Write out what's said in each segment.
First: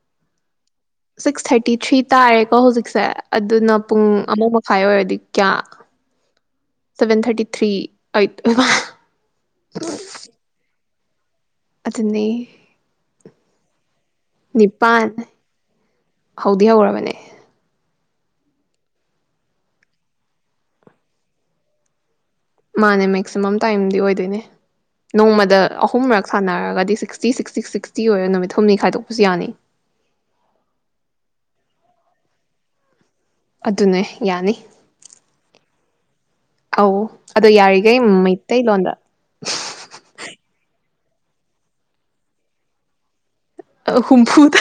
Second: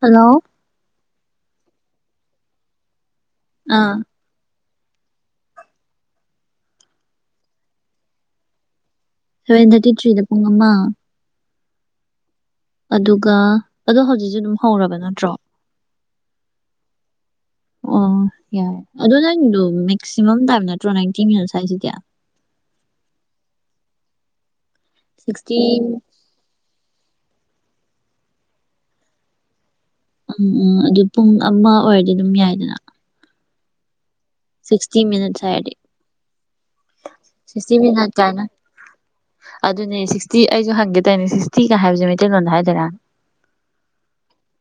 Hello six thirty three ꯇꯥꯔꯦꯀꯣ ꯍꯧꯖꯤꯛꯁꯦ ꯑꯗꯨꯅ ꯑꯥ ꯄꯨꯡ ꯑꯃ ꯃ ꯐꯥꯏꯚ ꯑꯣꯏꯔꯗꯤ ꯀꯌꯥ ꯁꯚꯦꯟ ꯊꯥꯔꯇꯤ ꯊ꯭ꯔꯤ ꯑꯩꯠ ꯑꯣꯏꯃ ꯁꯚꯦꯟ ꯊꯔꯇꯤ ꯊ꯭ꯔꯤꯗ ꯄꯨꯡ ꯑꯃ ꯑꯗꯨꯟꯅꯤ ꯑꯗꯨꯒ ꯑꯗꯣ ꯍꯧꯖꯤꯛꯁꯨ ꯑꯗꯨꯝ ꯍꯧꯔꯕ ꯅꯤꯄꯥꯟ ꯅꯠꯇ꯭ꯔꯣ ꯍꯧꯗꯤ ꯍꯧꯔꯕꯅꯦ ꯑ ꯌꯥꯏ ꯑꯗꯣ ꯅꯪꯗꯣ ꯃꯦꯛꯁꯤꯃꯝ ꯇꯥꯏꯝ ꯅꯠꯇ꯭ꯔꯣ ꯅꯥ꯭ꯏꯟꯇꯤ ꯃꯤꯅꯠꯁ ꯍꯥꯏꯁꯤꯗꯤ ꯃꯥꯅꯦ ꯃꯦꯛꯁꯤꯃꯝ ꯇꯥꯏꯝꯗꯤ ꯑꯣꯏꯗꯣꯏꯅꯦ ꯁꯤꯛꯁꯇꯤ ꯅꯣꯡꯃꯗ ꯑꯍꯨꯝꯔꯛ ꯁꯥꯟꯅꯔꯒꯗꯤ ꯁꯤꯁ ꯁꯤꯛꯁꯇꯤ ꯁꯤꯛꯁꯇꯤ ꯁꯤꯛꯁꯇꯤ ꯑꯣꯏꯔꯣ ꯅꯨꯃꯤꯠ ꯍꯨꯝꯅꯤ ꯈꯥꯏꯗꯣꯛꯄꯁꯨ ꯌꯥꯅꯤ ꯎꯝ ꯎꯝ ꯑꯗꯨ ꯄꯨꯡ ꯑꯃ ꯑꯣꯏꯔꯗꯤ ꯑꯗꯨꯝ ꯌꯥꯏꯗꯅ ꯑꯗꯨꯅꯦ ꯁꯤꯛꯁꯇꯤ ꯃꯤꯃꯠ ꯍꯥꯏꯔꯗꯤ ꯑꯣ ꯑꯗꯣ ꯁꯤꯛꯁꯇꯤ ꯌꯥꯔꯤꯒꯩ ꯃꯤꯅꯠ ꯀꯥꯏꯅ ꯃꯩꯇꯩꯂꯣꯟꯗ ꯑꯗꯨꯅꯦ ꯁꯤꯛꯁꯇꯤ ꯑꯩꯖꯨ ꯍꯪꯒꯦ ꯇꯧꯅꯦ ꯁꯤꯛꯁꯇꯤ ꯀꯥ ꯍꯥꯏꯖꯦ ꯃꯩꯇꯩꯂꯣꯟꯗ ꯍꯥꯏꯗꯣꯏꯔꯅ ꯍꯨꯝꯐꯨꯗ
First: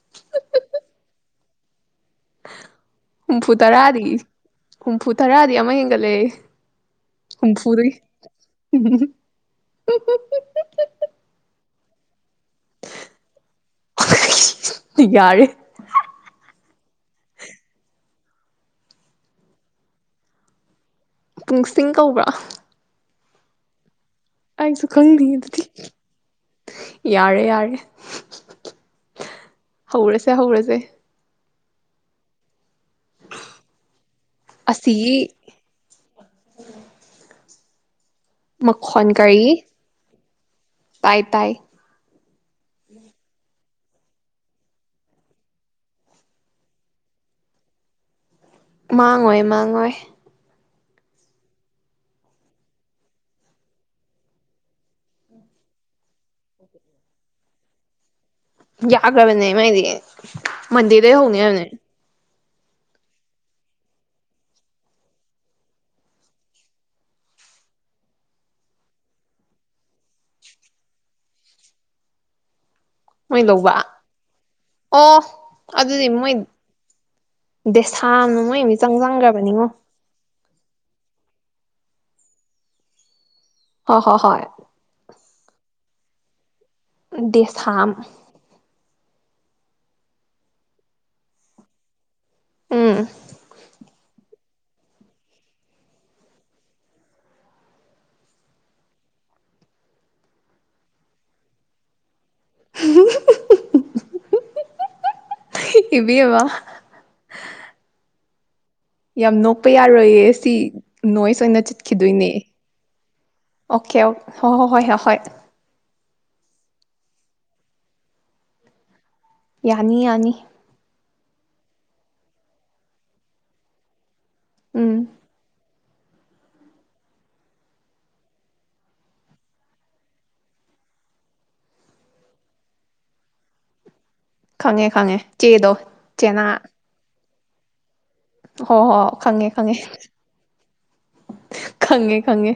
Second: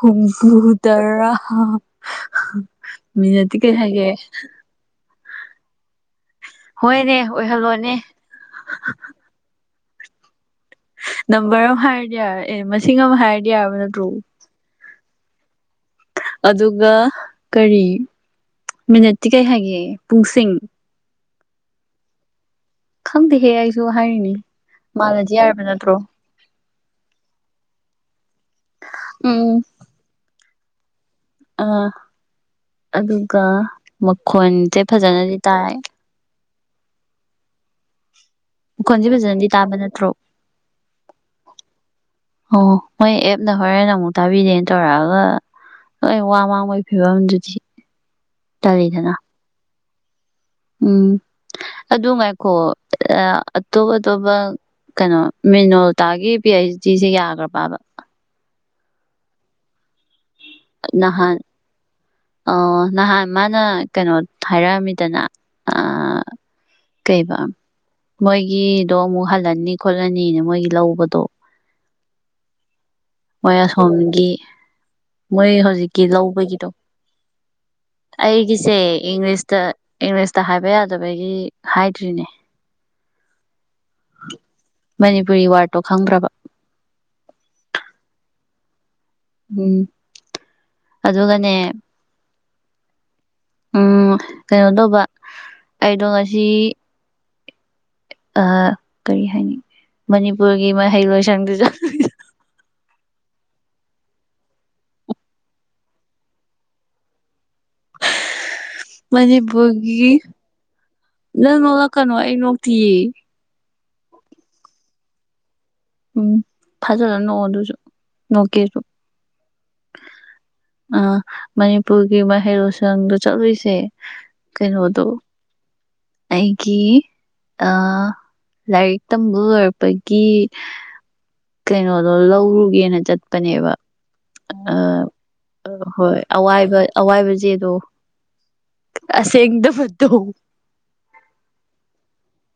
ꯍꯨꯝꯐꯨ ꯇꯔꯥ ꯍꯥ ꯍꯥ ꯍꯨꯝꯐꯨ ꯇꯔꯥꯗꯤ ꯍꯨꯝꯐꯨꯠ ꯇꯔꯥꯗꯤ ꯑꯃ ꯍꯦꯟꯒꯠꯂꯦ ꯍꯣꯏꯅꯦ ꯍꯨꯝꯐꯨꯗꯒꯤ ꯑꯣꯏꯍꯜꯂꯣꯅꯦ ꯅꯝꯕꯔ ꯑꯃ ꯍꯥꯏꯔꯗꯤ ꯌꯥꯔꯦ ꯑꯦ ꯃꯁꯤꯡ ꯑꯃ ꯍꯥꯏꯔꯗꯤ ꯌꯥꯔꯕ ꯅꯠꯇ꯭ꯔꯣ ꯌꯥꯔꯦ ꯑꯗꯨꯒ ꯀꯔꯤ ꯃꯤꯅꯠꯇꯤ ꯀꯩ ꯍꯥꯏꯒꯦ ꯄꯨꯡꯁꯤꯡ ꯄꯨꯡꯁꯤꯡ ꯀꯧꯕ꯭ꯔꯣ ꯑ ꯈꯪꯗꯦꯍꯦ ꯑꯩꯖꯨ ꯍꯥꯏꯅꯤ ꯈꯪꯗꯦ ꯃꯥꯜꯂꯗꯤ ꯑꯗꯨꯗꯤ ꯌꯥꯔꯕ ꯅꯠꯇ꯭ꯔꯣ ꯌꯥꯔꯦ ꯌꯥꯔꯦ ꯍꯧꯔꯁꯦ ꯍꯧꯔ ꯇꯦ ꯑꯥ ꯑꯗꯨꯒ ꯃꯈꯣꯟꯖꯦ ꯑꯁꯤꯒꯤ ꯐꯖꯅꯗꯤ ꯇꯥꯏ ꯀꯣꯟꯁꯦ ꯃꯈꯣꯟ ꯐꯖꯅꯗꯤ ꯀꯔꯤ ꯇꯥꯕ ꯅꯠꯇ꯭ꯔꯣ ꯇꯥꯏ ꯇꯥꯏ ꯑꯣ ꯃꯣꯏ ꯑꯦꯞꯅ ꯍꯣꯔꯦꯟꯦꯦꯟ ꯑꯃꯨꯛ ꯇꯥꯕꯤꯗꯦꯅ ꯇꯧꯔꯛꯑꯒ ꯑꯩ ꯋꯥ ꯃꯥꯡꯕꯒꯤ ꯐꯤꯕꯝꯗꯨꯗꯤ ꯇꯜꯂꯤꯗꯅ ꯃꯥꯡꯉꯣꯏ ꯃꯥꯡꯉꯣꯏ ꯎꯝ ꯑꯗꯨ ꯉꯥꯏꯈꯣ ꯑꯇꯣꯞ ꯑꯇꯣꯞꯄ ꯀꯩꯅꯣ ꯃꯤꯅꯣꯜꯇꯥꯒꯤ ꯄꯤ ꯑꯩꯩꯆ ꯗꯤꯁꯦ ꯌꯥꯒ꯭ꯔꯕꯕ ꯌꯥꯈꯔꯥꯕꯅꯦ ꯃꯥꯏꯗꯤ ꯃꯗꯤꯗ ꯅꯍꯥꯟ ꯍꯧꯒ ꯍꯧꯅꯦ ꯑ ꯅꯍꯥꯟ ꯃꯥꯅ ꯀꯩꯅꯣ ꯍꯥꯏꯔꯛꯑꯝꯃꯤꯗꯅ ꯀꯩꯔꯤꯕ ꯃꯣꯏꯒꯤꯗꯣ ꯑꯃꯨꯛ ꯍꯜꯂꯅꯤ ꯈꯣꯠꯂꯅꯤꯅ ꯃꯣꯏꯒꯤ ꯂꯧꯕꯗꯣ ꯃꯣꯏ ꯑꯁꯣꯝꯒꯤ ꯑꯣ ꯃꯣꯏ ꯍꯧꯖꯤꯛꯀꯤ ꯑꯗꯨꯗꯤ ꯃꯣꯏ ꯂꯧꯕꯒꯤꯗꯣ ꯗꯦꯁꯥꯝꯅ ꯃꯣꯏ ꯑꯩꯒꯤꯁꯦ ꯃꯤꯆꯪ ꯏꯪꯂꯤꯁꯇ ꯆꯪꯈ꯭ꯔꯕꯅꯤꯉꯣ ꯏꯪ ꯇ ꯍꯥꯏꯕ ꯌꯥꯗꯕꯒꯤ ꯍꯥꯏꯗ꯭ꯔꯤꯅꯦ ꯍꯣꯏ ꯍꯣꯏ ꯍꯣꯏ ꯃꯅꯤꯄꯨꯔꯤ ꯋꯥꯔ ꯇꯣ ꯈꯪꯗ꯭ꯔꯕ ꯗꯦꯁꯝ ꯎꯝ ꯑꯗꯨꯒꯅꯦ ꯑꯝ ꯎꯝ ꯀꯩꯅꯣ ꯇꯧꯕ ꯑꯩꯗꯣ ꯉꯁꯤ ꯀꯔꯤ ꯍꯥꯏꯅꯤ ꯃꯅꯤꯄꯨꯔꯒꯤ ꯃꯍꯩ ꯂꯣꯏꯁꯪꯗꯨꯗ ꯏꯕꯤ ꯋꯥ ꯌꯥꯝ ꯅꯣꯛꯄ ꯃꯅꯤꯄꯨꯔꯒꯤ ꯌꯥꯔꯣꯏꯌꯦ ꯁꯤ ꯅꯣꯏꯁ ꯅꯪ ꯑꯣꯏꯅ ꯅꯣꯛꯂꯛꯀꯅꯣ ꯆꯠꯈꯤꯗꯣꯏꯅꯦ ꯑꯩ ꯅꯣꯛꯇꯤꯌꯦ ꯑꯣꯀꯦ ꯍꯣꯏ ꯍꯣ ꯍꯣꯏ ꯍꯣꯏ ꯍꯣꯏ ꯎꯝ ꯐꯖꯅ ꯅꯣꯛꯑꯣ ꯑꯗꯨꯁꯨ ꯅꯣꯛꯀꯦꯁꯨ ꯌꯥꯅꯤ ꯌꯥꯅꯤ ꯑ ꯃꯅꯤꯄꯨꯔꯒꯤ ꯃꯍꯩꯔꯣꯏꯁꯪꯗ ꯆꯠꯂꯨꯏꯁꯦ ꯎꯝ ꯀꯩꯅꯣꯗꯣ ꯑꯩꯒꯤ ꯂꯥꯏꯔꯤꯛ ꯇꯝꯕ ꯂꯣꯏꯔꯛꯄꯒꯤ ꯀꯩꯅꯣꯗꯣ ꯂꯧꯔꯨꯒꯦꯅ ꯆꯠꯄꯅꯦꯕ ꯑ ꯈꯪꯉꯦ ꯈꯪꯉꯦ ꯆꯦꯗꯣ ꯍꯣꯏ ꯆꯦꯅꯥ ꯑꯋꯥꯕ ꯑꯋꯥꯏ ꯖꯦꯗꯣ ꯍꯣꯏ ꯍꯣꯏ ꯈꯪꯉꯦ ꯈꯪꯉꯦ ꯑꯁꯦꯡꯗꯕ ꯇꯧ ꯈꯪꯉꯦ ꯈꯪꯉꯦ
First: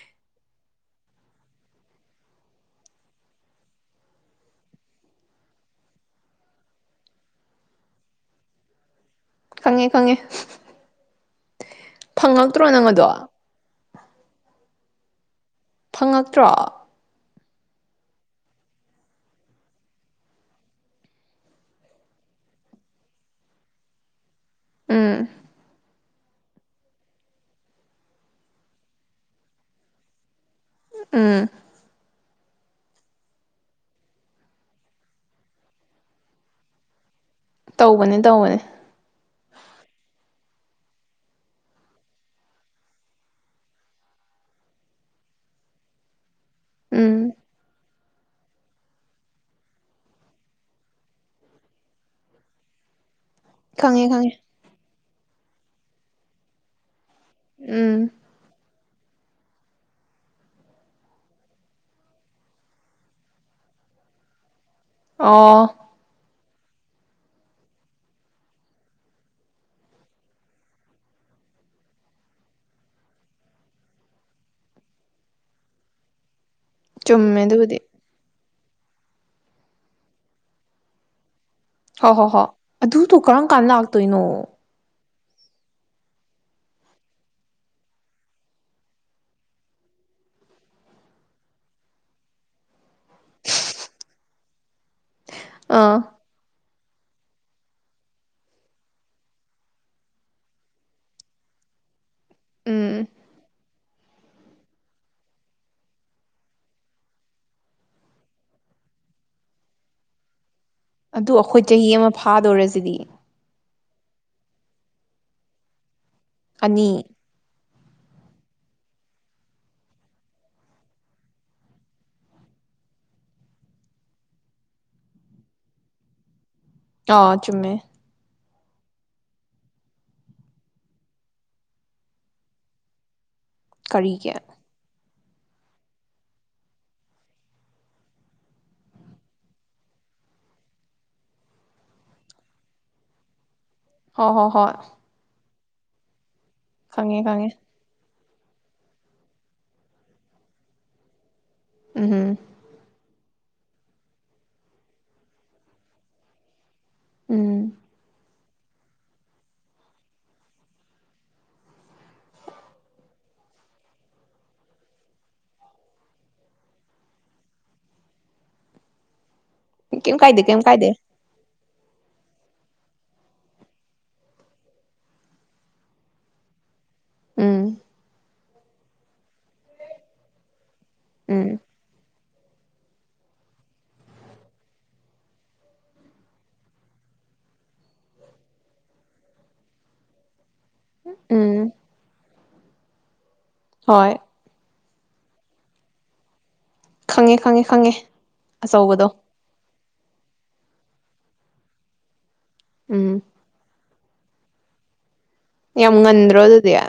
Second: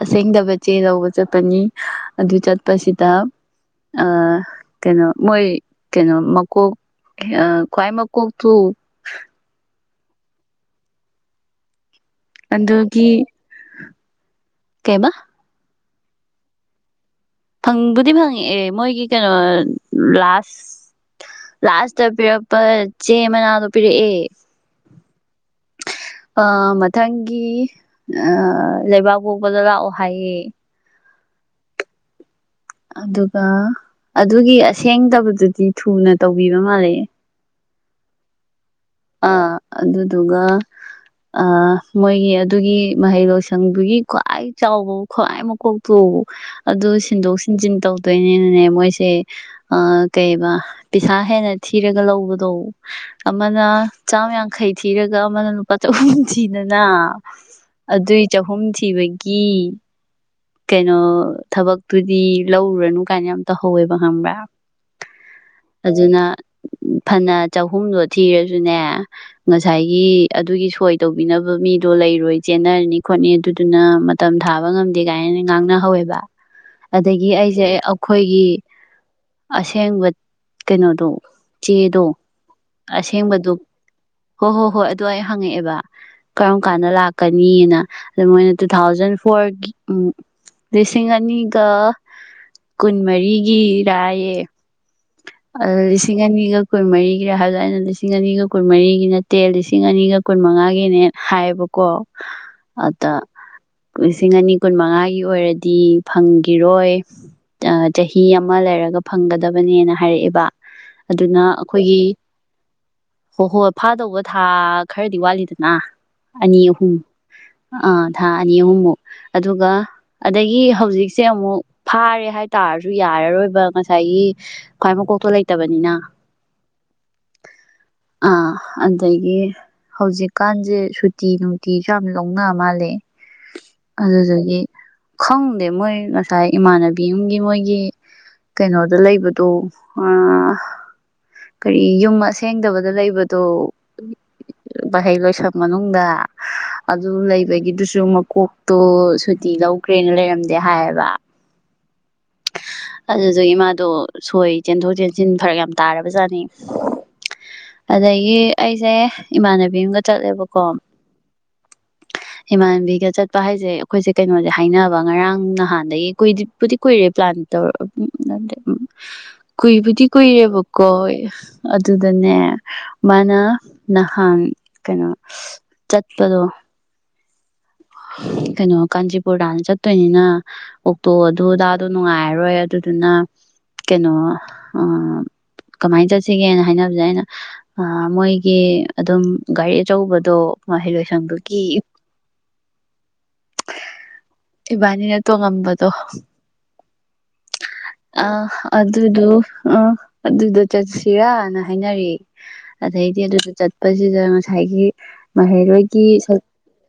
ꯑꯁꯦꯡꯗꯕ ꯆꯦꯗ ꯆꯠꯄꯅꯤ ꯑꯗꯨ ꯆꯠꯄꯁꯤꯗ ꯑ ꯀꯩꯅꯣ ꯃꯣꯏ ꯀꯩꯅꯣ ꯃꯀꯣꯛ ꯀꯥꯏ ꯃꯀꯣꯛ ꯇ ꯈꯪꯉꯦ ꯈꯪꯉꯦ ꯐꯪꯉꯛꯇ꯭ꯔꯣ ꯅꯪ ꯑꯗꯣ ꯀꯩꯃ ꯐꯪꯉꯛꯇ꯭ꯔꯣ ꯐꯪꯕꯨꯗꯤ ꯐꯪꯉꯛꯑꯦ ꯃꯣꯏꯒꯤ ꯀꯩꯅꯣ ꯂꯥꯁ ꯂꯥꯁꯇ ꯄꯤꯔꯛꯄ ꯆꯦ ꯃꯅꯥꯗꯣ ꯄꯤꯔꯛꯑꯦ ꯎꯝ ꯑ ꯃꯊꯪꯒꯤ ꯂꯩꯕꯥꯛꯄꯣꯛꯄꯗ ꯂꯥꯛꯑꯣ ꯍꯥꯏꯌꯦ ꯎꯝ ꯑꯗꯨꯒ ꯑꯗꯨꯒꯤ ꯑꯁꯦꯡꯗꯕꯗꯨꯗꯤ ꯊꯨꯅ ꯇꯧꯕꯤꯕ ꯃꯥꯜꯂꯦꯦ ꯇꯧꯕꯅꯤ ꯇꯧꯕꯅꯤ ꯑ ꯑꯗꯨꯗꯨꯒ ꯑ ꯃꯣꯏꯒꯤ ꯑꯗꯨꯒꯤ ꯃꯍꯩ ꯂꯣꯏꯁꯪꯗꯨꯒꯤ ꯈ꯭ꯋꯥꯏ ꯆꯥꯎꯕ ꯈ꯭ꯋꯥꯏ ꯃꯀꯣꯛꯇꯨꯎꯕ ꯑꯗꯨ ꯎꯝ ꯁꯤꯟꯗꯣꯛ ꯁꯤꯟꯖꯤꯟ ꯇꯧ [inaudible] ꯈꯪꯉꯦ ꯆꯥꯝ ꯈꯪꯉꯦ ꯌꯥꯡꯈꯩ ꯊꯤ ꯊꯤꯔꯒ ꯑꯃꯅ ꯂꯨꯄꯥ ꯆꯍꯨꯝ ꯊꯤꯗꯅ ꯎꯝ ꯑꯗꯨꯏ ꯆꯍꯨꯝ ꯊꯤꯕꯒꯤ ꯀꯩꯅꯣ ꯊꯕꯛꯇꯨꯗꯤ ꯂꯧꯔꯨꯔꯅꯨ ꯀꯥꯏꯅ ꯌꯥꯝ ꯇꯧꯍꯧꯋꯦꯕ ꯈꯪꯕ꯭ꯔꯥ ꯑꯣ ꯑꯗꯨꯅ ꯐꯅ ꯆꯍꯨꯝꯗꯣ ꯊꯤꯔꯁꯨ ꯑꯗꯨꯅꯦ ꯉꯁꯥꯏꯒꯤ ꯑꯗꯨꯒꯤ ꯁꯣꯏ ꯇꯧꯕꯤꯅꯕ ꯃꯤꯗꯣ ꯂꯩꯔꯣꯏ ꯆꯦꯟꯅꯔꯅꯤ ꯈꯣꯠꯅꯤ ꯑꯗꯨꯗꯨꯅ ꯃꯇꯝ ꯊꯥꯕ ꯉꯝꯗꯦ ꯀꯥꯏꯅ ꯉꯥꯡꯅꯍꯧꯋꯦꯕ ꯑꯗꯒꯤ ꯆꯨꯝꯃꯦ ꯑꯩꯁꯦ ꯑꯗꯨꯕꯨꯗꯤ ꯑꯩꯈꯣꯏꯒꯤ ꯑꯁꯦꯡꯕ ꯀꯩꯅꯣꯗꯣ ꯆꯦꯗꯣ ꯍꯣ ꯍꯣ ꯍꯣ ꯑꯗꯨꯗꯣ ꯀꯔꯝ ꯑꯁꯦꯡꯕꯗꯣ ꯀꯥꯟꯅ ꯂꯥꯛꯇꯣꯏꯅꯣ ꯍꯣꯏ ꯍꯣꯏ ꯍꯣꯏ ꯑꯗꯣ ꯑꯩ ꯍꯪꯉꯛꯑꯦꯕ ꯀꯔꯝ ꯀꯥꯟꯗ ꯂꯥꯛꯀꯅꯤꯅ ꯑꯗꯨ ꯃꯣꯏꯅ ꯇꯨ ꯊꯥꯎꯖꯟ ꯐꯣꯔꯒꯤ ꯎꯝ ꯂꯤꯁꯤꯡ ꯑꯅꯤꯒ ꯀꯨꯟꯃꯔꯤꯒꯤ ꯔꯥꯏꯌꯦ ꯑ ꯑꯥ ꯂꯤꯁꯤꯡ ꯑꯅꯤꯒ ꯀꯨꯟꯃꯔꯤꯒꯤꯔ ꯍꯥꯏꯕꯗꯣ ꯑꯩꯅ ꯂꯤꯁꯤꯡ ꯑꯅꯤꯒ ꯀꯨꯟꯃꯔꯤꯒꯤ ꯅꯠꯇꯦ ꯂꯤꯁꯤꯡ ꯑꯅꯤꯒ ꯀꯨꯟꯃꯉꯥꯒꯤꯅꯦ ꯍꯥꯏꯕꯀꯣ ꯎꯝ ꯑꯗ ꯂꯤꯁꯤꯡ ꯑꯅꯤ ꯀꯨꯟꯃꯉꯥꯒꯤ ꯑꯣꯏꯔꯗꯤ ꯐꯪꯈꯤꯔꯣꯏ ꯆꯍꯤ ꯑꯃ ꯂꯩꯔꯒ ꯐꯪꯒꯗꯕ ꯃꯅꯦꯅ ꯍꯥꯏꯔꯦꯕ ꯑꯗꯨ ꯑꯩꯈꯣꯏ ꯆꯍꯤ ꯑꯃ ꯐꯥꯗꯧꯔꯁꯤꯗꯤ ꯍꯣ ꯍꯣꯏ ꯐꯥꯗꯧꯕ ꯊꯥ ꯈꯔꯗꯤ ꯋꯥꯠꯂꯤꯗꯅ ꯑꯅꯤ ꯑꯍꯨꯝ ꯑꯥ ꯊꯥ ꯑꯅꯤ ꯑꯍꯨꯝꯃꯨꯛ ꯑꯗꯨꯒ ꯑꯗꯒꯤ ꯍꯧꯖꯤꯛꯁꯦ ꯑꯃꯨꯛ ꯐꯥꯔꯦ ꯍꯥꯏꯇꯥꯔꯁꯨ ꯌꯥꯔꯔꯣꯏꯕ ꯉꯁꯥꯏꯒꯤ ꯈ꯭ꯋꯥꯏ ꯃꯀꯣꯛꯇꯣ ꯂꯩꯇꯕꯅꯤꯅ [inaudible] ꯑ ꯑꯗꯒꯤ ꯍꯧꯖꯤꯛꯀꯥꯟꯁꯦ ꯁꯨꯇꯤ ꯅꯨꯡꯇꯤꯁꯨ ꯌꯥꯝ ꯂꯧꯅ ꯃꯥꯜꯂꯦ ꯀꯔꯤꯒꯤ ꯑꯗꯨꯗꯒꯤ ꯈꯪꯗꯦ ꯃꯣꯏ ꯉꯁꯥꯏ ꯏꯃꯥꯟꯅꯕꯤꯝꯒꯤ ꯃꯣꯏꯒꯤ ꯀꯩꯅꯣꯗ ꯂꯩꯕ ꯑꯗꯣ ꯑꯥ ꯀꯔꯤ ꯌꯨꯝ ꯑꯁꯦꯡꯗꯕꯗ ꯂꯩꯕꯗꯣ ꯍꯣ ꯍꯣ ꯍꯣꯏ ꯚꯍꯩ ꯂꯣꯏꯁꯪ ꯃꯅꯨꯡꯗ ꯑꯗꯨ ꯈꯪꯉꯦ ꯈꯪꯉꯦ ꯂꯩꯕꯒꯤꯗꯨꯁꯨꯃꯨꯛ ꯀꯣꯛꯇꯣ ꯁꯨꯇꯤ ꯂꯧꯈ꯭ꯔꯦꯅ ꯂꯩꯔꯝꯗꯦ ꯍꯥꯏꯌꯦꯕ ꯎꯝ ꯑꯗꯨꯗꯨꯒꯤ ꯃꯥꯗꯣ ꯁꯣꯏ ꯆꯦꯟꯊꯣꯛ ꯆꯦꯟꯁꯤꯟ ꯐꯔꯛ ꯌꯥꯝ ꯇꯥꯔꯕꯖꯥꯠꯅꯤ ꯎꯝ ꯑꯗꯒꯤ ꯑꯩꯁꯦ ꯏꯃꯥꯟꯅꯕꯤ ꯑꯃꯒ ꯆꯠꯂꯦꯕꯀꯣ ꯏꯃꯥꯟꯅꯕꯤꯒ ꯆꯠꯄ ꯍꯥꯏꯁꯦ ꯑꯩꯈꯣꯏꯁꯦ ꯀꯩꯅꯣꯁꯦ ꯍꯥꯏꯅꯕ ꯉꯔꯥꯡ ꯅꯍꯥꯟꯗꯒꯤ ꯀꯨꯏꯕꯨꯗꯤ꯫ ꯀꯨꯏꯔꯦ ꯄ꯭ꯂꯥꯟ ꯇꯧꯔ ꯎ ꯅꯇꯦ ꯎ꯫ ꯀꯨꯏꯕꯨꯗꯤ ꯀꯩꯝ ꯀꯥꯏꯗꯦ ꯀꯨꯏꯔꯦꯕ ꯀꯩꯝ ꯀꯥꯏꯗꯦ ꯀꯣꯏ꯫ ꯑꯗꯨꯗꯅꯦ ꯃꯥꯅ ꯅꯍꯥꯟ ꯀꯩꯅꯣ ꯆꯠꯄꯗꯣ꯫ ꯎꯝ ꯀꯩꯅꯣ꯫ ꯀꯥꯟꯆꯤꯄꯨꯔꯇꯥꯅ ꯆꯠꯇꯣꯏꯅꯤꯅ꯫ ꯑꯣꯛꯇꯣ ꯑꯗꯨ ꯎꯝ ꯑꯗꯥ ꯅꯨꯡꯉꯥꯏꯔꯔꯣꯏ ꯑꯗꯨꯗꯨꯅ ꯀꯩꯅꯣ ꯀꯃꯥꯏꯅ ꯆꯠꯁꯤꯒꯦꯅ ꯍꯥꯏꯅꯕꯁꯦ ꯑꯩꯅ ꯃꯣꯏꯒꯤ ꯑꯗꯨꯝ ꯒꯥꯔꯤ ꯑꯆꯧꯕꯗꯣ꯫ ꯃꯥ ꯍ ꯂ ꯁꯪꯗꯣ ꯎꯝ ꯀ ꯍꯣꯏ ꯏꯕꯥꯅꯤ ꯅ ꯇꯣ ꯉꯝꯕꯗꯣ ꯈꯪꯉꯦ ꯈꯪꯉꯦ ꯈꯪꯉꯦ ꯑ ꯑꯆꯧꯕꯗꯣ ꯑꯗꯨꯗꯨ ꯑ ꯑꯗꯨꯗ ꯆꯠꯁꯤꯔꯥꯅ ꯍꯥꯏꯅꯔꯤ ꯑꯗꯗꯤ ꯎꯝ ꯑꯗꯨ ꯆꯠ ꯑꯁꯤꯗ ꯉꯁꯥꯏꯒꯤ ꯃꯍꯩꯔꯣꯏꯒꯤ ꯌꯥꯝꯟꯗꯣ ꯑꯗꯨꯗꯤꯌꯥ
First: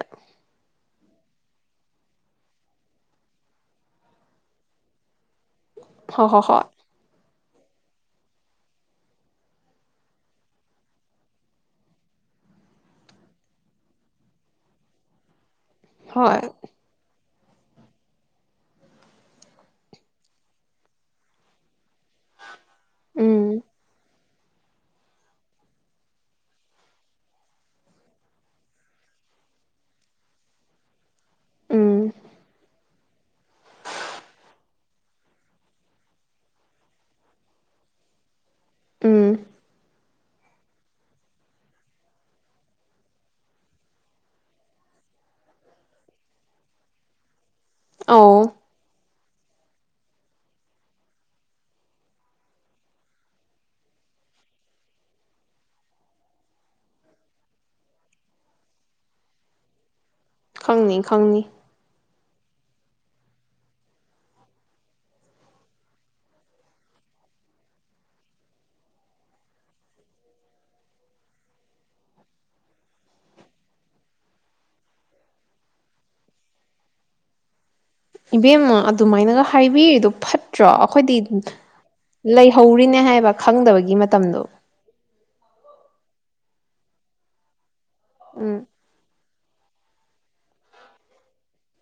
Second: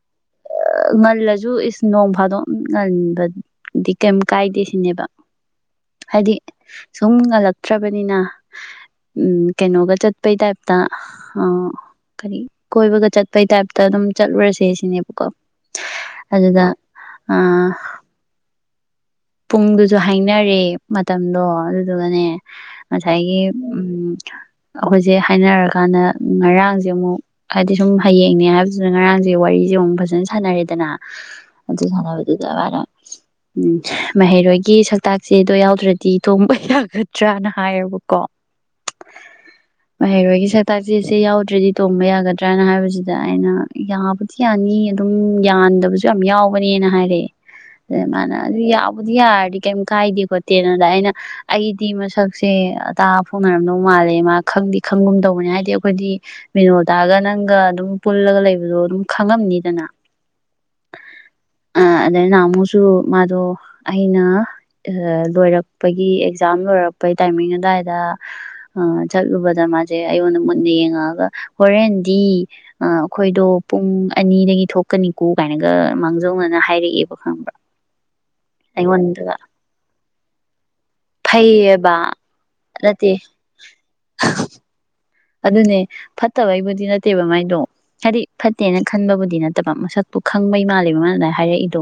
ꯉꯜꯂꯁꯨ ꯏꯁ ꯅꯣꯡ ꯐꯥꯗꯣꯛ ꯉꯟꯕꯗꯤ ꯀꯩꯝ ꯀꯥꯏꯗꯦ ꯁꯤꯅꯦꯕ ꯍꯣꯏ ꯍꯥꯏꯗꯤ ꯍꯣꯏ ꯍꯣꯏ ꯁꯨꯝꯃꯂ ꯆꯠꯇ꯭ꯔꯕꯅꯤꯅ ꯎꯝ ꯀꯩꯅꯣꯒ ꯆꯠꯄꯩ ꯇꯥꯏꯞꯇ ꯀꯔꯤ ꯀꯣꯏꯕꯒ ꯆꯠꯄꯩ ꯇꯥꯏꯞꯇ ꯑꯗꯨꯝ ꯆꯠꯂꯨꯔꯁꯦ ꯁꯤꯅꯦꯕꯀꯣ ꯍꯣꯏ ꯑꯗꯨꯗ ꯑ ꯄꯨꯡꯗꯨꯁꯨ ꯍꯥꯏꯅꯔꯦ ꯃꯣ ꯑꯗꯨꯒꯅꯦ ꯉꯁꯥꯏꯒꯤ ꯎꯝ ꯎ ꯑꯩꯈꯣꯏꯁꯦ ꯍꯥꯏꯅꯔꯀꯥꯟꯗ ꯉꯔꯥꯡꯁꯦ ꯑꯃꯨꯛ ꯍꯥꯏꯗꯤ ꯁꯨꯝ ꯍꯌꯦꯡꯅꯦ ꯍꯥꯏꯕꯁꯤꯗ ꯉꯔꯥꯡꯁꯦ ꯋꯥꯔꯤꯁꯦ ꯑꯃꯨꯛ ꯐꯖꯅ ꯁꯥꯟꯅꯔꯦꯗꯅ ꯑꯗꯨ ꯎꯝ ꯀꯔꯕꯗꯨꯗ ꯍꯥꯏꯔ ꯎꯝ ꯃꯍꯩꯔꯣꯏꯒꯤ ꯁꯛꯇꯥꯛꯁ ꯆꯦꯗꯣ ꯌꯥꯎꯗ꯭ꯔꯗꯤ ꯊꯣꯡꯕ ꯌꯥꯒꯗ꯭ꯔꯥꯅ ꯍꯥꯏꯔꯕꯀꯣ ꯎꯝ ꯃꯍꯩꯔꯣꯏꯒꯤ ꯁꯛꯇꯥꯛꯁꯦꯁꯦ ꯌꯥꯎꯗ꯭ꯔꯗꯤ ꯇꯣꯡꯕ ꯌꯥꯒꯗ꯭ꯔꯅ ꯍꯥꯏꯕꯁꯤꯗ ꯑꯩꯅ ꯌꯥꯕꯨꯗꯤ ꯌꯥꯅꯤ ꯑꯗꯨꯝ ꯌꯥꯟꯗꯕꯁꯨ ꯌꯥꯝ ꯌꯥꯎꯒꯅꯦꯅ ꯍꯥꯏꯔꯛꯑꯦ ꯑꯧ ꯃꯅ ꯗꯤꯔꯥꯏꯗ ꯈꯣꯠꯇꯦꯅꯗ ꯑꯩꯅ ꯑꯩꯗꯤ ꯃꯁꯛꯁꯦ ꯑꯇꯥ ꯐꯣꯡꯅꯔꯝꯗꯧ ꯃꯥꯜꯂꯦ ꯃꯥ ꯈꯪꯗꯤ ꯈꯪꯒꯨꯝ ꯇꯧꯕꯅꯦ ꯍꯥꯏꯗꯤ ꯑꯩꯈꯣꯏꯗꯤ ꯃꯤꯕꯤꯅꯣꯗꯥꯒ ꯅꯪꯒ ꯑꯗꯨꯝ ꯄꯨꯜꯂꯒ ꯂꯩꯕꯗꯣ ꯑꯗꯨꯝ ꯈꯪꯉꯝꯅꯤꯗꯅ ꯈꯪꯅꯤ ꯈꯪꯅꯤ ꯑꯗꯨꯅ ꯑꯃꯨꯛꯁꯨ ꯃꯥꯗꯣ ꯑꯩꯅ ꯂꯣꯏꯔꯛꯄꯒꯤ ꯑꯦꯛꯖꯥꯝ ꯂꯣꯏꯔꯛꯄꯩ ꯇꯥꯏꯃꯤꯡ ꯑꯗꯨꯏꯗ ꯆꯠꯂꯨꯕꯗ ꯃꯥꯁꯦ ꯑꯩꯉꯣꯟꯗ ꯃꯨꯠꯟꯅ ꯌꯦꯡꯉꯛꯑꯒ ꯍꯣꯔꯦꯟꯗꯤ ꯑꯩꯈꯣꯏꯗꯣ ꯄꯨꯡ ꯑꯅꯤꯗꯒꯤ ꯊꯣꯛꯀꯅꯤꯀꯣ ꯀꯥꯏꯅꯒ ꯃꯥꯡꯖꯧꯅꯅ ꯍꯥꯏꯔꯛꯑꯦꯕ ꯈꯪꯕ꯭ꯔꯥ ꯏꯕꯦꯝꯃꯥ ꯑꯩꯉꯣꯟꯗ ꯑꯗꯨꯃꯥꯏꯅꯒ ꯍꯥꯏꯕꯤ ꯔꯤꯗꯨ ꯐꯠꯇ꯭ꯔꯣ ꯑꯩꯈꯣꯏꯗꯤ ꯐꯩꯌꯦꯕ ꯂꯩꯍꯧꯔꯤꯅꯦ ꯅꯠꯇꯦ ꯍꯥꯏꯕ ꯈꯪꯗꯕꯒꯤ ꯃꯇꯝꯗꯣ ꯑꯗꯨꯅꯦ ꯐꯠꯇꯕꯩꯕꯨꯗꯤ ꯅꯠꯇꯦꯕ ꯃꯥꯏꯗꯣ ꯍꯥꯏꯗꯤ ꯎꯝ ꯐꯠꯇꯦꯅ ꯈꯟꯕꯕꯨꯗꯤ ꯅꯠꯇꯦ ꯅꯠꯇꯕ ꯃꯁꯛꯇꯣ ꯈꯪꯕꯩ ꯃꯥꯜꯂꯦꯕꯥ ꯃꯥꯅ ꯑꯗꯨꯃꯥꯏ ꯍꯥꯏꯔꯛꯏꯗꯣ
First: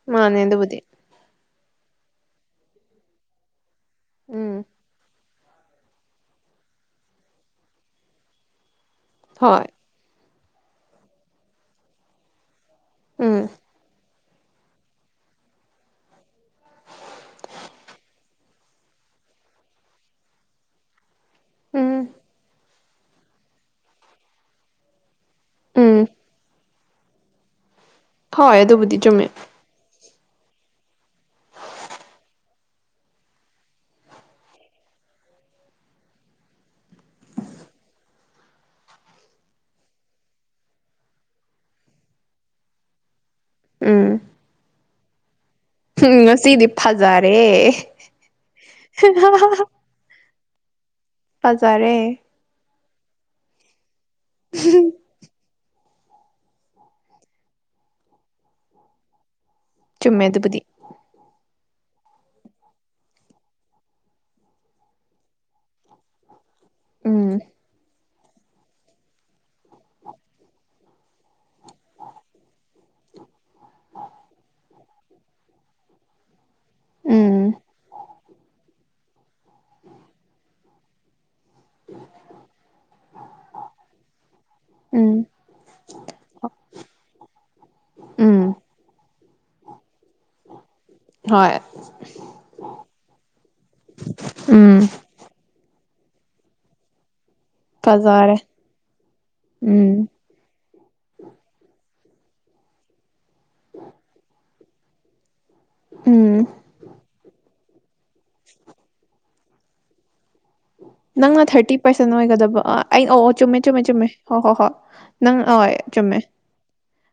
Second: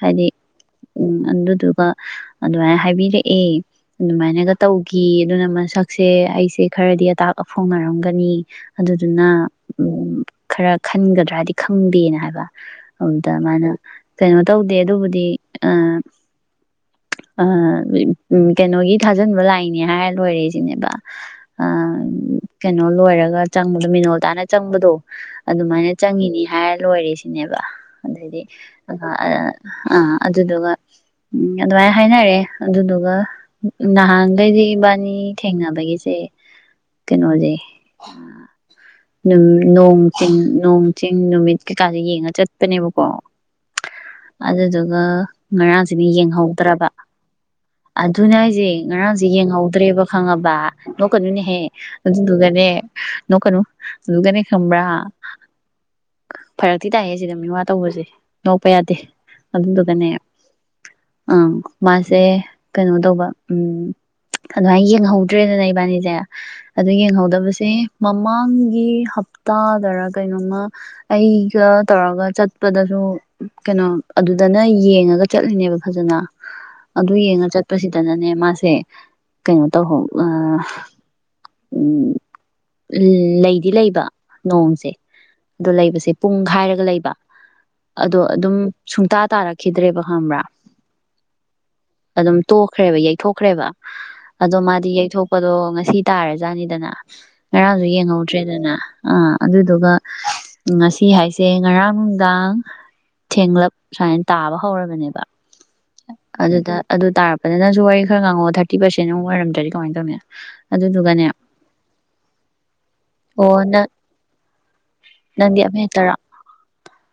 ꯍꯥꯏꯗꯤ ꯃꯥꯅꯦ ꯑꯗꯨꯕꯨꯗꯤ ꯎꯝ ꯑꯗꯨꯗꯨꯒ ꯑꯗꯨꯃꯥꯏꯅ ꯍꯥꯏꯕꯤꯔꯛꯑꯦ ꯑꯗꯨꯃꯥꯏꯅꯒ ꯎꯝ ꯇꯧꯒꯤ ꯑꯗꯨꯅ ꯃꯁꯛꯁꯦ ꯑꯩꯁꯦ ꯈꯔꯗꯤ ꯑꯇꯥꯛ ꯑꯐꯣꯡ ꯅꯔꯝꯒꯅꯤ ꯑꯗꯨꯗꯨꯅ ꯍꯣꯏ ꯎꯝ ꯈꯔ ꯈꯟꯒꯗ꯭ꯔꯗꯤ ꯈꯪꯗꯦꯅ ꯍꯥꯏꯕ ꯎꯝ ꯑꯗꯨꯗ ꯃꯥꯅ ꯀꯩꯅꯣ ꯇꯧꯗꯦ ꯑꯗꯨꯕꯨꯗꯤ ꯑ ꯎꯝ ꯀꯩꯅꯣꯒꯤ ꯊꯥꯖꯤꯟꯕ ꯂꯥꯛꯏꯅꯦ ꯍꯥꯏꯔ ꯂꯣꯏꯔꯦ ꯁꯤꯅꯦꯕ ꯑ ꯎꯝ ꯀꯩꯅꯣ ꯂꯣꯏꯔꯒ ꯆꯪꯕꯗꯣ ꯃꯤꯅꯣꯜ ꯇꯥꯅ ꯆꯪꯕꯗꯣ ꯑꯗꯨꯃꯥꯏꯅ ꯎꯝ ꯆꯪꯉꯤꯅꯤ ꯍꯥꯏꯔꯒ ꯂꯣꯏꯔꯦꯁꯤꯅꯦꯕ ꯑꯗꯒꯤ ꯍꯣꯏ ꯑꯗꯨꯕꯨꯗꯤ ꯆꯨꯝꯃꯦ ꯑ ꯑꯗꯨꯗꯨꯒ ꯎꯝ ꯑꯗꯨꯃꯥꯏꯅ ꯍꯥꯏꯅꯔꯦ ꯑꯗꯨꯗꯨꯒ ꯅꯍꯥꯟꯒꯩꯗꯤ ꯏꯕꯥꯅꯤ ꯊꯦꯡꯅꯕꯒꯤꯁꯦ ꯀꯩꯅꯣꯁꯦ ꯅꯣꯡ ꯆꯤꯡ ꯅꯣꯡ ꯆꯤꯡ ꯅꯨꯃꯤꯠ ꯀꯩꯀꯥꯁꯦ ꯌꯦꯡꯉꯥ ꯆꯠꯄꯅꯦꯕꯀꯣ ꯎꯝ ꯑꯗꯨꯗꯨ ꯒ [unintelligible] ꯉꯔꯥꯡꯁꯤꯅ ꯉꯁꯤꯗꯤ ꯌꯦꯡꯍꯧꯗ꯭ꯔꯕ ꯐꯖꯔꯦ ꯑꯗꯨꯅꯦ ꯍꯥꯏꯁꯦ ꯉꯔꯥꯡꯁꯦ ꯌꯦꯡꯍꯧꯗ꯭ꯔꯦꯕ ꯈꯪꯉꯥꯕ ꯅꯣꯛꯀꯅꯨ ꯅꯥꯍꯦ ꯐꯖꯔꯦ ꯑꯗꯨꯗꯨꯒꯥꯅꯦ ꯅꯣꯛꯀꯥꯅꯨ ꯑꯗꯨꯒꯅꯦ ꯈꯪꯕꯔ ꯐꯔꯛꯇꯤ ꯇꯥꯏꯍꯦ ꯁꯤꯗ ꯃꯤꯋꯥ ꯇꯧꯕꯁꯦ ꯅꯣꯛꯄꯥ ꯌꯥꯗꯦ ꯑꯗꯨ ꯗꯨ ꯒꯥꯅꯦ ꯆꯨꯝꯃꯦ ꯑꯗꯨꯕꯨꯗꯤ ꯑ ꯃꯥꯁꯦ ꯀꯩꯅꯣ ꯇꯧꯕ ꯎꯝ ꯑꯗꯨꯃꯥꯏꯅ ꯌꯦꯡꯍꯧꯗ꯭ꯔꯦꯗꯅꯦ ꯏꯕꯥꯅꯤꯁꯦ ꯑꯗꯨ ꯎꯝ ꯌꯦꯡꯍꯧꯗꯕꯁꯦ ꯃꯃꯥꯡꯒꯤ ꯍꯞꯇꯥꯗꯔ ꯀꯩꯅꯣꯝꯃꯥ ꯑꯩꯒ ꯇꯧꯔꯒ ꯆꯠꯄꯗꯁꯨ ꯀꯩꯅꯣ ꯑꯗꯨꯗꯅ ꯌꯦꯡꯉꯒ ꯆꯠꯂꯤꯅꯦꯕ ꯐꯖꯅ ꯑꯗꯨ ꯌꯦꯡꯉꯥ ꯎꯝ ꯆꯠꯄꯁꯤꯗꯅꯅꯦ ꯃꯥꯁꯦ ꯀꯩꯅꯣ ꯇꯧꯍꯧ ꯑ ꯎ ꯂꯩꯗꯤ ꯂꯩꯕ ꯅꯣꯡꯁꯦ ꯎꯝ ꯑꯗꯣ ꯂꯩꯕꯁꯦ ꯄꯨꯡ ꯍꯥꯏꯔꯒ ꯂꯩꯕ ꯑꯗꯣ ꯎꯝ ꯑꯗꯨꯝ ꯁꯨꯡꯇꯥ ꯇꯥꯔꯛꯈꯤꯗ꯭ꯔꯦꯕ ꯈꯪꯕꯔ ꯍꯣꯏ ꯑꯗꯨꯝ ꯇꯣꯛꯈ꯭ꯔꯦꯕ ꯌꯩꯊꯣꯛꯈ꯭ꯔꯦꯕ ꯑꯗꯣ ꯎꯝ ꯃꯥꯗꯤ ꯌꯩꯊꯣꯛꯄꯗꯣ ꯉ ꯇꯥꯔꯖꯥꯠꯅꯤꯗꯅ ꯉꯔꯥꯡꯁꯨ ꯐꯖꯔꯦ ꯌꯦꯡꯍꯧꯗ꯭ꯔꯦꯗꯅ ꯑꯥ ꯑꯗꯨꯗꯨꯒ ꯎꯝ ꯉꯁꯤ ꯍꯥꯏꯁꯦ ꯉꯔꯥꯡ ꯅꯨꯡꯗꯥꯡ ꯊꯦꯡꯂꯞ ꯁꯨꯃꯥꯏꯅ ꯇꯥꯕ ꯍꯧꯔꯕꯅꯦꯕ ꯎꯝ ꯑꯗꯨꯗ ꯑꯗꯨ ꯇꯥꯔꯄ ꯑꯗꯨꯗꯅ ꯅꯪꯁꯨ ꯋꯥꯔꯤ ꯉꯥꯡꯉꯣ ꯊꯥꯔꯇꯤ ꯄꯔꯁꯦꯟ ꯑꯃꯨꯛ ꯑꯣꯏꯔꯝꯗ꯭ꯔꯗꯤ ꯀꯃꯥꯏꯅ ꯇꯧꯅꯤ ꯑꯗꯨꯗꯨꯒꯅꯦ ꯅꯪꯅ ꯊꯥꯔꯇꯤ ꯄꯥꯔꯁꯦꯟ ꯑꯣꯏꯒꯗꯕꯥ ꯑꯩ ꯑꯧ ꯆꯨꯝꯃꯦ ꯑꯣ ꯆꯨꯝꯃꯦ ꯅꯪ ꯆꯨꯝꯃꯦ ꯍꯣꯏ ꯍꯣꯏ ꯍꯣꯏ ꯅꯪ ꯅꯪꯗꯤ ꯑꯣ ꯑꯃ ꯍꯦꯛꯇꯔꯥ ꯆꯨꯝꯃꯦ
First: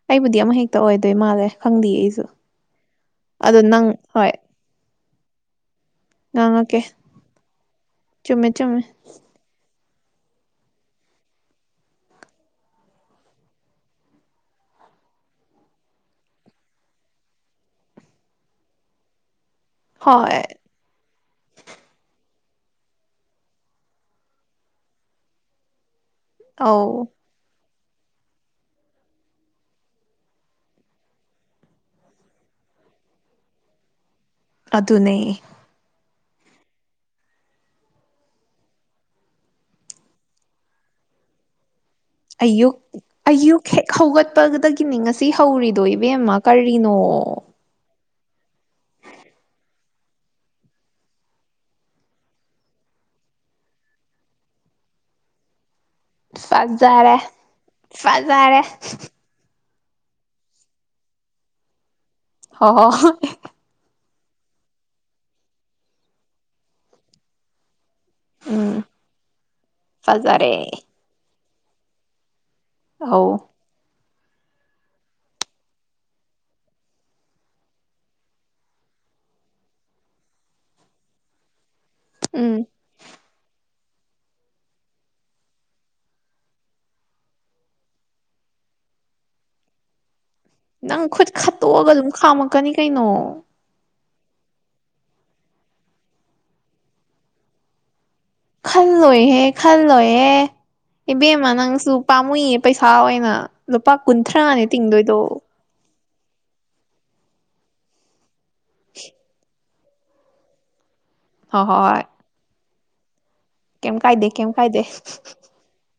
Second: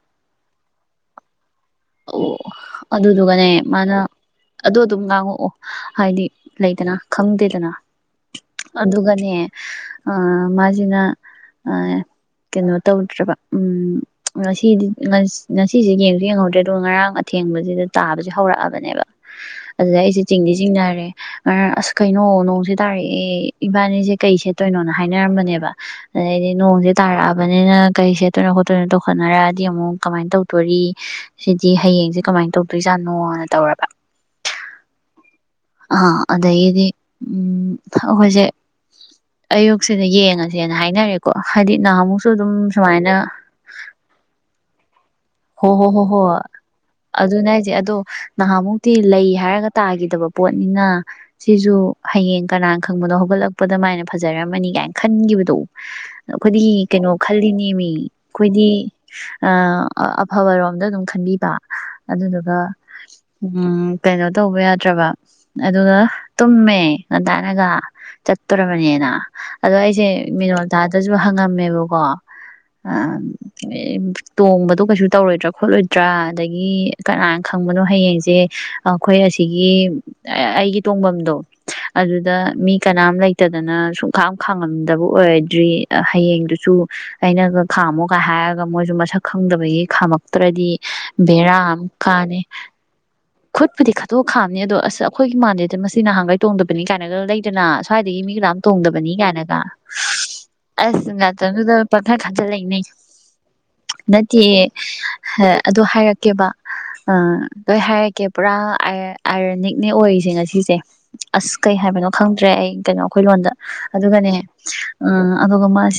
ꯑꯩꯕꯨꯗꯤ ꯑꯃ ꯍꯦꯛꯇ ꯑꯣꯏꯗꯣꯏ ꯃꯥꯜꯂꯦ ꯈꯪꯗꯦ ꯑꯩꯁꯨ ꯑꯣ ꯑꯗꯨꯗꯨꯒꯅꯦ ꯑꯗꯣ ꯅꯪ ꯃꯥꯅ ꯍꯣꯏ ꯑꯗꯨ ꯑꯗꯨꯝ ꯉꯥꯡꯉꯛꯑꯣ ꯍꯥꯏꯗꯤ ꯉꯥꯡꯉꯛꯀꯦ ꯂꯩꯗꯅ ꯈꯪꯗꯦꯗꯅ ꯆꯨꯝꯃꯦ ꯆꯨꯝꯃꯦ ꯑꯗꯨꯒꯅꯦ ꯃꯥꯁꯤꯅ ꯀꯩꯅꯣ ꯇꯧꯗ꯭ꯔꯕ ꯉꯁꯤꯗꯤ ꯉꯁꯤꯁꯦ ꯌꯦꯡꯁꯨ ꯌꯦꯡꯍꯧꯗ꯭ꯔꯦ ꯑꯗꯨ ꯉꯔꯥꯡ ꯑꯊꯦꯡꯕꯁꯤꯗ ꯇꯥꯕꯁꯤ ꯍꯧꯔꯛꯑꯕꯅꯦꯕ ꯑꯗꯨꯗ ꯑꯩꯁꯦ ꯍꯣꯏ ꯆꯤꯡꯗꯤ ꯆꯤꯡꯅꯔꯦ ꯃꯔ ꯑꯁ ꯀꯩꯅꯣ ꯍꯧꯖꯤ ꯇꯥꯔꯛꯑꯦ ꯏꯕꯥꯅꯤꯁꯦ ꯀꯩ ꯁꯦꯠꯇꯣꯏꯅꯣꯅ ꯍꯥꯏꯅꯔꯝꯕꯅꯦꯕ ꯑꯗꯩꯗꯤ ꯑꯧ ꯅꯣꯡꯁꯦ ꯇꯥꯔꯛꯑꯕꯅꯤꯅ ꯀꯩ ꯁꯦꯠꯇꯣꯏꯅꯣ ꯈꯣꯠꯇꯣꯏꯅꯣ ꯇꯧꯈꯠꯅꯔꯛꯑꯗꯤ ꯑꯃꯨꯛ ꯀꯃꯥꯏꯅ ꯇꯧꯗꯣꯔꯤ ꯁꯤꯗꯤ ꯍꯌꯦꯡꯁꯦ ꯀꯃꯥꯏꯅ ꯇꯧꯗꯣꯏꯖꯥꯠꯅꯣꯅ ꯇꯧꯔꯕ ꯑꯗꯨꯅꯦ ꯑꯗꯒꯤꯗꯤ ꯑꯈꯣꯏꯁꯦ ꯑꯌꯨꯛꯁꯤꯗ ꯌꯦꯡꯉꯁꯦꯅ ꯍꯥꯏꯅꯔꯦꯀꯣ ꯍꯥꯏꯗꯤ ꯅꯍꯥꯟꯃꯨꯛꯁꯨ ꯑꯗꯨꯝ ꯑꯌꯨꯛ ꯁꯨꯃꯥꯏꯅ ꯑꯌꯨꯛ ꯍꯦꯛ ꯍꯧꯒꯠꯄꯗꯒꯤ ꯅꯤꯡꯉ ꯁꯤ ꯍꯣ ꯍꯧꯔꯤꯗꯣ ꯍꯣ ꯍꯣ ꯍꯣ ꯏꯕꯦꯝꯃ ꯀꯔꯤꯅꯣ ꯑꯗꯨꯅ ꯍꯥꯏꯁꯦ ꯑꯗꯣ ꯅꯍꯥꯟꯃꯨꯛꯇꯤ ꯂꯩ ꯍꯥꯏꯔꯒ ꯇꯥꯒꯤꯗꯕ ꯄꯣꯠꯅꯤꯅ ꯁꯤꯁꯨ ꯍꯌꯦꯡ ꯀꯅꯥꯅ ꯈꯪꯕꯅꯣ ꯍꯧꯒꯠꯂꯛꯄꯗ ꯃꯥꯏꯅ ꯐꯖꯔꯝꯃꯅꯤ ꯀꯥꯏꯅ ꯈꯟꯈꯤꯕꯗꯣ ꯑꯩꯈꯣꯏꯗꯤ ꯀꯩꯅꯣ ꯐꯖꯔꯦ ꯈꯜꯂꯤꯅꯦꯃꯤ ꯐꯖꯔꯦ ꯑꯩꯈꯣꯏꯗꯤ ꯑ ꯑꯐꯕꯔꯣꯝꯗ ꯑꯗꯨꯝ ꯈꯟꯕꯤꯕ ꯑꯗꯨꯗꯨꯒ ꯍꯣ ꯍꯣ ꯎꯝ ꯀꯩꯅꯣ ꯇꯧꯕ ꯌꯥꯗ꯭ꯔꯕ ꯑꯗꯨꯒ ꯇꯨꯝꯃꯦ ꯉꯟꯇꯥꯅꯒ ꯎꯝ ꯆꯠꯇꯣꯔꯕꯅꯦꯅ ꯑꯗꯣ ꯑꯩꯁꯦ ꯐꯖꯔꯦ ꯃꯤꯅꯣꯝꯗꯥꯗꯁꯨ ꯍꯪꯉꯝ ꯃꯦꯕꯀꯣ ꯑ ꯑꯧ ꯇꯣꯡꯕꯗꯣ ꯀꯩꯁꯨ ꯇꯧꯔꯣꯏꯗ꯭ꯔꯥ ꯈꯣꯠꯂꯣꯏꯗ꯭ꯔꯥ ꯑꯗꯒꯤ ꯀꯅꯥꯅ ꯈꯪꯕꯅꯣ ꯍꯌꯦꯡꯁꯦ ꯑꯩꯈꯣꯏ ꯑꯁꯤꯒꯤ ꯑꯩꯒꯤ ꯇꯣꯡꯐꯝꯗꯣ ꯑꯗꯨꯗ ꯎꯝ ꯃꯤ ꯀꯅꯥꯝ ꯂꯩꯇꯗꯅ ꯁꯨꯡꯈꯥꯡ ꯈꯥꯡꯉꯝꯗꯕ ꯑꯣꯏꯔꯗ꯭ꯔꯤ ꯍꯌꯦꯡꯗꯨꯁꯨ ꯑꯩꯅꯒ ꯈꯥꯝꯃꯨꯒ ꯍꯥꯏꯔꯒ ꯃꯣꯏꯁꯨ ꯃꯁꯛ ꯈꯪꯗꯕꯒꯤ ꯈꯝ ꯠꯇ꯭ꯔꯗꯤ ꯅꯪ ꯈꯨꯠ ꯕꯦꯔꯥ ꯈꯠꯇꯣꯛꯑꯒ ꯑꯗꯨꯝ ꯀꯥꯅꯤ ꯈꯥꯝꯃꯛꯀꯅꯤ ꯀꯩꯅꯣ ꯈꯨꯠꯄꯨꯗꯤ ꯈꯠ ꯑꯗꯣ ꯈꯥꯝꯅꯦ ꯑꯗꯣ ꯑꯁ ꯑꯩꯈꯣꯏꯒꯤ ꯃꯥꯟꯗꯦꯗ ꯃꯁꯤ ꯅꯍꯥꯟꯒꯩ ꯇꯣꯡꯗꯕꯅꯤ ꯀꯥꯏꯅꯗ ꯂꯩꯗꯅ ꯁ꯭ꯋꯥꯏꯗꯒꯤ ꯃꯤ ꯀꯅꯥꯝ ꯇꯣꯡꯗꯕꯅꯤ ꯈꯜꯂꯣꯏꯍꯦ ꯀꯥꯏꯅꯒ ꯈꯜꯂꯣꯏꯍꯦ ꯑꯁ ꯏꯕꯦꯝꯃ ꯉꯥꯛꯇꯪꯗꯨꯗ ꯅꯪꯁꯨ ꯄꯪꯈꯟ ꯄꯥꯝꯃꯨꯏꯌꯦ ꯈꯟꯖꯜꯂꯛꯏꯅꯦ ꯄꯩꯁꯥ ꯑꯣꯏꯅ ꯂꯨꯄꯥ ꯀꯨꯟꯊ꯭ꯔꯥꯅꯤ ꯠ ꯍꯦ ꯑꯗꯨ ꯍꯥꯏꯔꯛꯦ ꯀꯦ ꯑ ꯕꯥ ꯂꯣꯏꯍꯥꯏꯔꯀꯦ ꯄꯨ ꯑꯔꯥ ꯑꯥꯏꯔꯅꯤ ꯅꯦ ꯑꯣꯏꯔꯤꯁꯦ ꯉꯁꯤꯁꯦ ꯑꯁ ꯍꯣꯏ ꯀꯩ ꯍꯣꯏ ꯍꯣꯏ ꯍꯥꯏꯕꯅꯣ ꯈꯪꯗ꯭ꯔꯦ ꯑꯩ ꯀꯩꯅꯣ ꯑꯩꯈꯣꯏ ꯂꯣꯗ ꯀꯩꯝ ꯀꯥꯏꯗꯦ ꯑꯗꯨꯒꯅꯦ ꯀꯩꯝ ꯀꯥꯏꯗꯦ ꯎ ꯑꯗꯨꯒ ꯃꯁꯤ